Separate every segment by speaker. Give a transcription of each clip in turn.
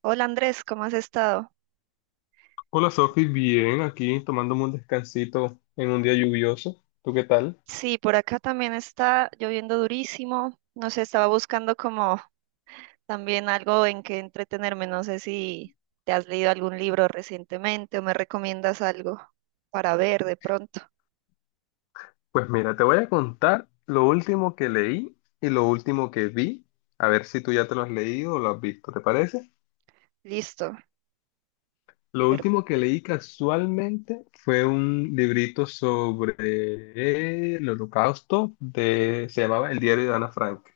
Speaker 1: Hola Andrés, ¿cómo has estado?
Speaker 2: Hola Sofi, bien, aquí tomándome un descansito en un día lluvioso. ¿Tú qué tal?
Speaker 1: Sí, por acá también está lloviendo durísimo. No sé, estaba buscando como también algo en que entretenerme. No sé si te has leído algún libro recientemente o me recomiendas algo para ver de pronto.
Speaker 2: Pues mira, te voy a contar lo último que leí y lo último que vi. A ver si tú ya te lo has leído o lo has visto, ¿te parece?
Speaker 1: Listo.
Speaker 2: Lo
Speaker 1: Pero,
Speaker 2: último que leí casualmente fue un librito sobre el Holocausto de, se llamaba El diario de Ana Frank.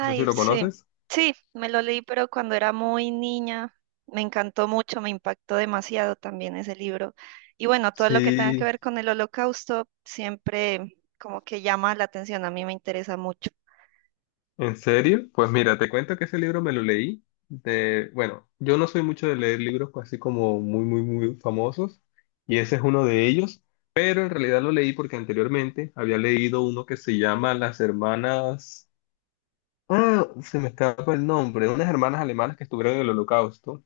Speaker 2: No sé si lo
Speaker 1: sí,
Speaker 2: conoces.
Speaker 1: sí, me lo leí, pero cuando era muy niña me encantó mucho, me impactó demasiado también ese libro. Y bueno, todo lo que tenga que
Speaker 2: Sí,
Speaker 1: ver con el holocausto siempre como que llama la atención, a mí me interesa mucho.
Speaker 2: ¿en serio? Pues mira, te cuento que ese libro me lo leí de, bueno, yo no soy mucho de leer libros así como muy, muy, muy famosos, y ese es uno de ellos, pero en realidad lo leí porque anteriormente había leído uno que se llama Las hermanas, se me escapa el nombre, unas hermanas alemanas que estuvieron en el Holocausto,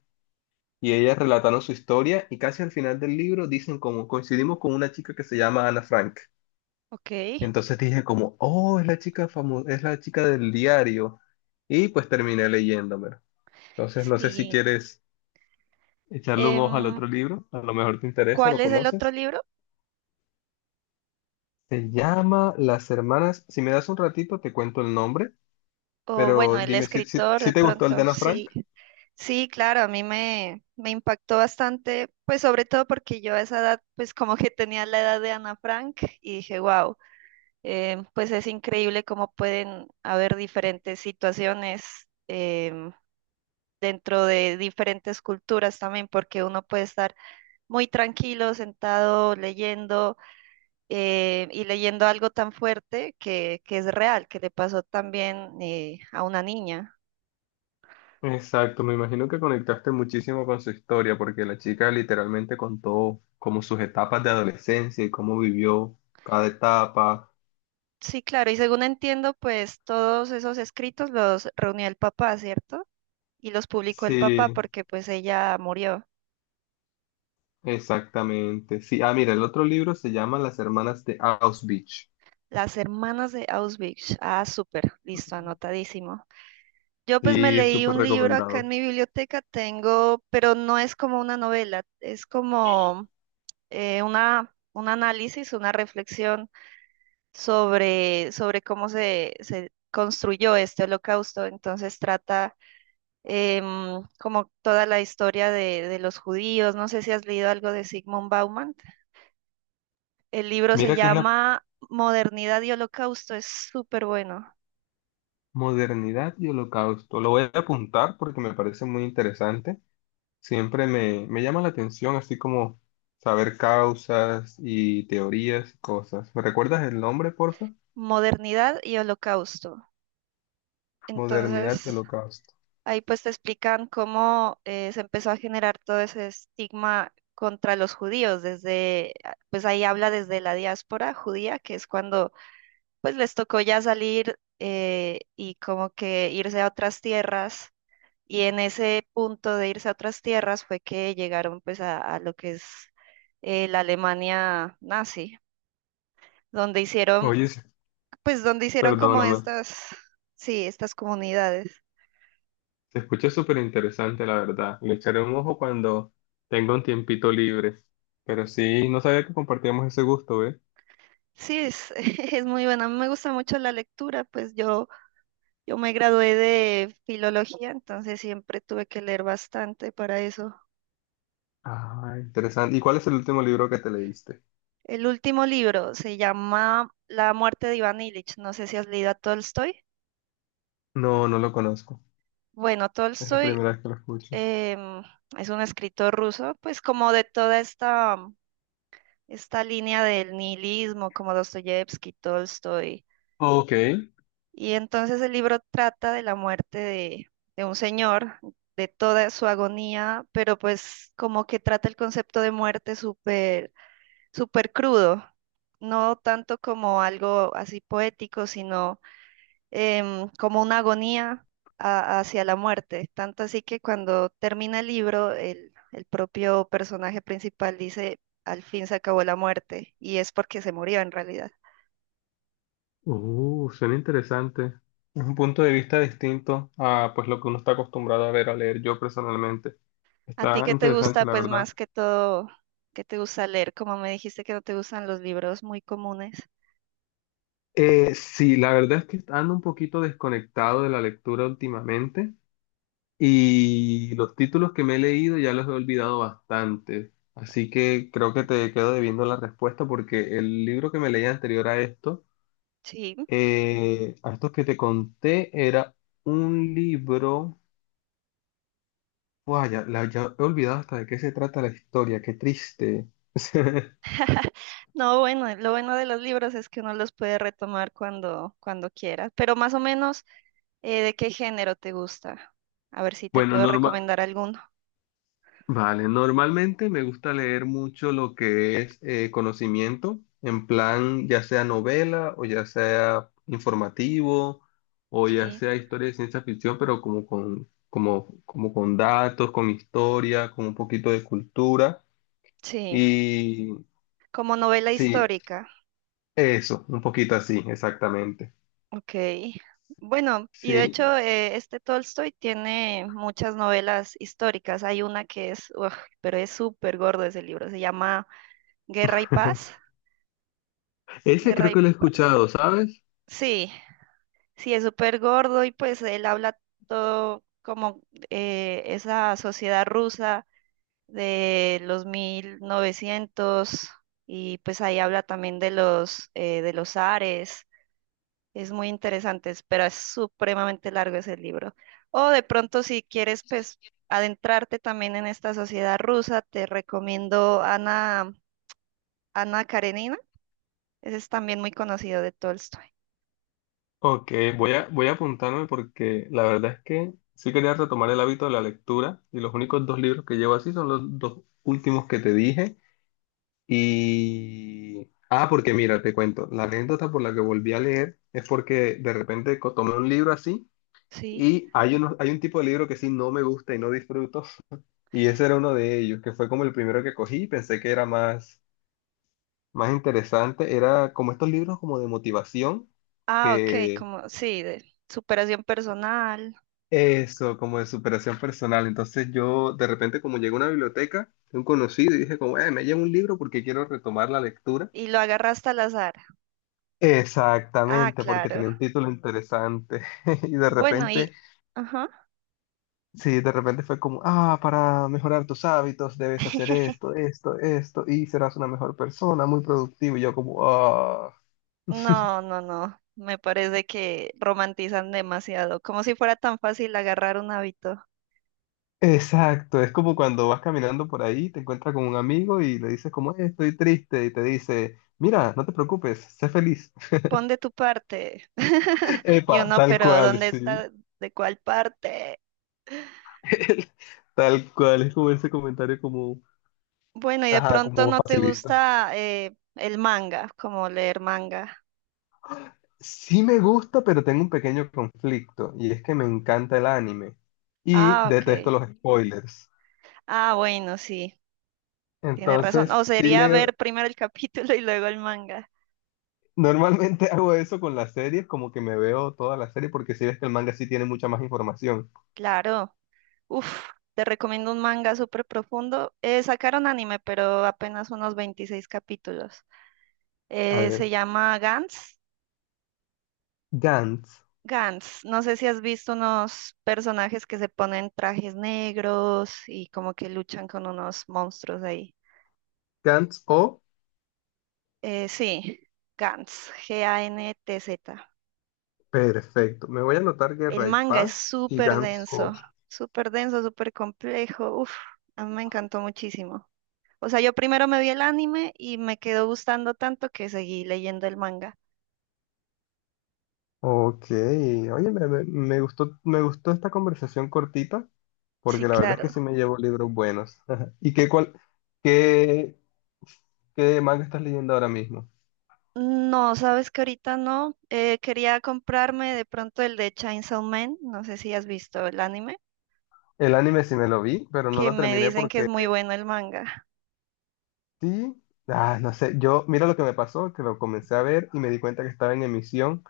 Speaker 2: y ellas relataron su historia, y casi al final del libro dicen como coincidimos con una chica que se llama Ana Frank.
Speaker 1: Ok,
Speaker 2: Entonces dije como, oh, es la chica famosa, es la chica del diario. Y pues terminé leyéndomelo. Entonces no sé si
Speaker 1: sí.
Speaker 2: quieres echarle un ojo al
Speaker 1: Em,
Speaker 2: otro libro, a lo mejor te interesa,
Speaker 1: ¿Cuál
Speaker 2: lo
Speaker 1: es el otro
Speaker 2: conoces.
Speaker 1: libro?
Speaker 2: Se llama Las Hermanas, si me das un ratito te cuento el nombre,
Speaker 1: O bueno,
Speaker 2: pero
Speaker 1: el
Speaker 2: dime si, si,
Speaker 1: escritor de
Speaker 2: si te gustó el de
Speaker 1: pronto,
Speaker 2: Ana
Speaker 1: sí.
Speaker 2: Frank.
Speaker 1: Sí, claro, a mí me impactó bastante, pues sobre todo porque yo a esa edad, pues como que tenía la edad de Ana Frank y dije, wow, pues es increíble cómo pueden haber diferentes situaciones em, dentro de diferentes culturas también, porque uno puede estar muy tranquilo, sentado, leyendo y leyendo algo tan fuerte que es real, que le pasó también a una niña.
Speaker 2: Exacto, me imagino que conectaste muchísimo con su historia, porque la chica literalmente contó como sus etapas de adolescencia y cómo vivió cada etapa.
Speaker 1: Sí, claro, y según entiendo, pues todos esos escritos los reunió el papá, ¿cierto? Y los publicó el papá
Speaker 2: Sí,
Speaker 1: porque pues ella murió.
Speaker 2: exactamente. Sí, ah, mira, el otro libro se llama Las hermanas de Auschwitz.
Speaker 1: Las hermanas de Auschwitz. Ah, súper, listo, anotadísimo. Yo pues me
Speaker 2: Sí, es
Speaker 1: leí
Speaker 2: súper
Speaker 1: un libro acá en
Speaker 2: recomendado.
Speaker 1: mi biblioteca, tengo, pero no es como una novela, es como un análisis, una reflexión sobre cómo se construyó este holocausto. Entonces trata como toda la historia de los judíos. No sé si has leído algo de Sigmund Bauman. El libro se
Speaker 2: Mira que es la
Speaker 1: llama Modernidad y Holocausto. Es súper bueno.
Speaker 2: modernidad y holocausto. Lo voy a apuntar porque me parece muy interesante. Siempre me, me llama la atención, así como saber causas y teorías y cosas. ¿Me recuerdas el nombre, porfa?
Speaker 1: Modernidad y Holocausto. Entonces,
Speaker 2: Modernidad y holocausto.
Speaker 1: ahí pues te explican cómo se empezó a generar todo ese estigma contra los judíos, desde, pues ahí habla desde la diáspora judía, que es cuando pues les tocó ya salir y como que irse a otras tierras. Y en ese punto de irse a otras tierras fue que llegaron pues a lo que es la Alemania nazi, donde hicieron,
Speaker 2: Oye, sí,
Speaker 1: pues donde hicieron como
Speaker 2: perdóname.
Speaker 1: estas, sí, estas comunidades.
Speaker 2: Se escucha súper interesante, la verdad. Le echaré un ojo cuando tenga un tiempito libre. Pero sí, no sabía que compartíamos ese gusto, ¿eh?
Speaker 1: Sí, es, es muy buena. A mí me gusta mucho la lectura, pues yo me gradué de filología, entonces siempre tuve que leer bastante para eso.
Speaker 2: Ah, interesante. ¿Y cuál es el último libro que te leíste?
Speaker 1: El último libro se llama La muerte de Iván Ilich. No sé si has leído a Tolstoy.
Speaker 2: No, no lo conozco.
Speaker 1: Bueno,
Speaker 2: Es la
Speaker 1: Tolstoy
Speaker 2: primera vez que lo escucho.
Speaker 1: em, es un escritor ruso, pues como de toda esta línea del nihilismo, como Dostoyevsky, Tolstoy.
Speaker 2: Ok.
Speaker 1: Y entonces el libro trata de la muerte de un señor, de toda su agonía, pero pues como que trata el concepto de muerte súper, súper crudo, no tanto como algo así poético, sino como una agonía hacia la muerte. Tanto así que cuando termina el libro, el propio personaje principal dice, al fin se acabó la muerte, y es porque se murió en realidad.
Speaker 2: Suena interesante. Es un punto de vista distinto a pues lo que uno está acostumbrado a ver, a leer yo personalmente.
Speaker 1: ¿A ti
Speaker 2: Está
Speaker 1: qué te gusta,
Speaker 2: interesante, la
Speaker 1: pues
Speaker 2: verdad.
Speaker 1: más que todo, qué te gusta leer? Como me dijiste que no te gustan los libros muy comunes.
Speaker 2: Sí, la verdad es que ando un poquito desconectado de la lectura últimamente. Y los títulos que me he leído ya los he olvidado bastante, así que creo que te quedo debiendo la respuesta porque el libro que me leí anterior a esto,
Speaker 1: Sí.
Speaker 2: a estos que te conté, era un libro... Guau, ya, ya he olvidado hasta de qué se trata la historia, qué triste.
Speaker 1: No, bueno, lo bueno de los libros es que uno los puede retomar cuando quiera. Pero más o menos, ¿de qué género te gusta? A ver si te
Speaker 2: Bueno,
Speaker 1: puedo
Speaker 2: norma-
Speaker 1: recomendar alguno.
Speaker 2: Vale, normalmente me gusta leer mucho lo que es conocimiento, en plan ya sea novela o ya sea informativo o ya
Speaker 1: Sí.
Speaker 2: sea historia de ciencia ficción, pero como con datos, con historia, con un poquito de cultura.
Speaker 1: Sí,
Speaker 2: Y
Speaker 1: como novela
Speaker 2: sí,
Speaker 1: histórica.
Speaker 2: eso, un poquito así, exactamente.
Speaker 1: Ok. Bueno, y de
Speaker 2: Sí,
Speaker 1: hecho este Tolstoy tiene muchas novelas históricas. Hay una que es, uf, pero es súper gordo ese libro. Se llama Guerra y Paz.
Speaker 2: ese
Speaker 1: Guerra
Speaker 2: creo
Speaker 1: y
Speaker 2: que lo he
Speaker 1: Paz.
Speaker 2: escuchado, ¿sabes?
Speaker 1: Sí, sí, es súper gordo y pues él habla todo como esa sociedad rusa de los 1900 y pues ahí habla también de los zares. Es muy interesante, pero es supremamente largo ese libro. O de pronto, si quieres, pues, adentrarte también en esta sociedad rusa, te recomiendo Ana Karenina. Ese es también muy conocido de Tolstoy.
Speaker 2: Ok, voy a apuntarme porque la verdad es que sí quería retomar el hábito de la lectura y los únicos dos libros que llevo así son los dos últimos que te dije. Y... Ah, porque mira, te cuento, la anécdota por la que volví a leer es porque de repente tomé un libro así
Speaker 1: Sí.
Speaker 2: y hay un tipo de libro que sí no me gusta y no disfruto y ese era uno de ellos, que fue como el primero que cogí y pensé que era más interesante. Era como estos libros como de motivación
Speaker 1: Ah, ok,
Speaker 2: que
Speaker 1: como, sí, de superación personal.
Speaker 2: eso, como de superación personal. Entonces yo de repente como llegué a una biblioteca de un conocido y dije como, me llevo un libro porque quiero retomar la lectura.
Speaker 1: Y lo agarraste al azar. Ah,
Speaker 2: Exactamente, porque
Speaker 1: claro.
Speaker 2: tenía un título interesante. Y de
Speaker 1: Bueno,
Speaker 2: repente,
Speaker 1: y, ajá.
Speaker 2: sí, de repente fue como, ah, para mejorar tus hábitos debes hacer esto, esto, esto, y serás una mejor persona, muy productivo. Y yo como, ah.
Speaker 1: No, no, no. Me parece que romantizan demasiado, como si fuera tan fácil agarrar un hábito.
Speaker 2: Exacto, es como cuando vas caminando por ahí, te encuentras con un amigo y le dices como, estoy triste", y te dice, mira, no te preocupes, sé feliz.
Speaker 1: Pon de tu parte. Y
Speaker 2: Epa,
Speaker 1: uno,
Speaker 2: tal
Speaker 1: pero
Speaker 2: cual,
Speaker 1: ¿dónde
Speaker 2: sí.
Speaker 1: está? ¿De cuál parte?
Speaker 2: Tal cual, es como ese comentario como,
Speaker 1: Bueno, y de
Speaker 2: ajá,
Speaker 1: pronto
Speaker 2: como
Speaker 1: no te
Speaker 2: facilista.
Speaker 1: gusta el manga, como leer manga.
Speaker 2: Sí me gusta, pero tengo un pequeño conflicto, y es que me encanta el anime y
Speaker 1: Ah,
Speaker 2: detesto
Speaker 1: ok.
Speaker 2: los spoilers.
Speaker 1: Ah, bueno, sí, tienes razón.
Speaker 2: Entonces,
Speaker 1: O
Speaker 2: sí
Speaker 1: sería
Speaker 2: leo,
Speaker 1: ver primero el capítulo y luego el manga.
Speaker 2: normalmente hago eso con las series, como que me veo toda la serie, porque si ves que el manga sí tiene mucha más información.
Speaker 1: Claro. Uf, te recomiendo un manga súper profundo. Sacaron anime, pero apenas unos 26 capítulos.
Speaker 2: A
Speaker 1: Se
Speaker 2: ver,
Speaker 1: llama Gantz.
Speaker 2: Gantz,
Speaker 1: Gantz, no sé si has visto unos personajes que se ponen trajes negros y como que luchan con unos monstruos ahí.
Speaker 2: Gantz O,
Speaker 1: Sí, Gantz, G-A-N-T-Z.
Speaker 2: perfecto. Me voy a anotar
Speaker 1: El
Speaker 2: Guerra y
Speaker 1: manga es
Speaker 2: Paz y
Speaker 1: súper
Speaker 2: Gantz O.
Speaker 1: denso, súper denso, súper complejo. Uf, a mí me encantó muchísimo. O sea, yo primero me vi el anime y me quedó gustando tanto que seguí leyendo el manga.
Speaker 2: Ok, oye, me gustó esta conversación cortita,
Speaker 1: Sí,
Speaker 2: porque la verdad es que
Speaker 1: claro.
Speaker 2: sí me llevo libros buenos. ¿Y qué, qué manga estás leyendo ahora mismo?
Speaker 1: No, sabes que ahorita no. Quería comprarme de pronto el de Chainsaw Man. No sé si has visto el anime.
Speaker 2: El anime sí me lo vi, pero no
Speaker 1: Que
Speaker 2: lo
Speaker 1: me
Speaker 2: terminé
Speaker 1: dicen que es
Speaker 2: porque
Speaker 1: muy bueno el manga.
Speaker 2: sí, ah, no sé, yo, mira lo que me pasó, que lo comencé a ver y me di cuenta que estaba en emisión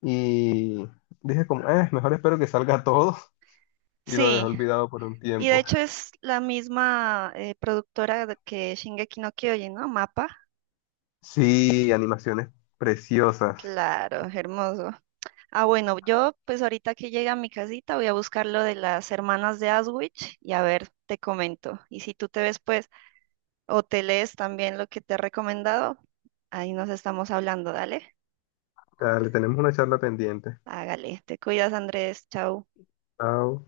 Speaker 2: y dije como, mejor espero que salga todo y lo dejé
Speaker 1: Sí,
Speaker 2: olvidado por un
Speaker 1: y de
Speaker 2: tiempo.
Speaker 1: hecho es la misma productora que Shingeki no Kyojin, ¿no? Mapa.
Speaker 2: Sí, animaciones preciosas.
Speaker 1: Claro, hermoso. Ah, bueno, yo pues ahorita que llegue a mi casita voy a buscar lo de las hermanas de Aswich y a ver, te comento. Y si tú te ves pues o te lees también lo que te he recomendado, ahí nos estamos hablando, dale.
Speaker 2: Dale, tenemos una charla pendiente.
Speaker 1: Hágale, te cuidas, Andrés, chao.
Speaker 2: Chao.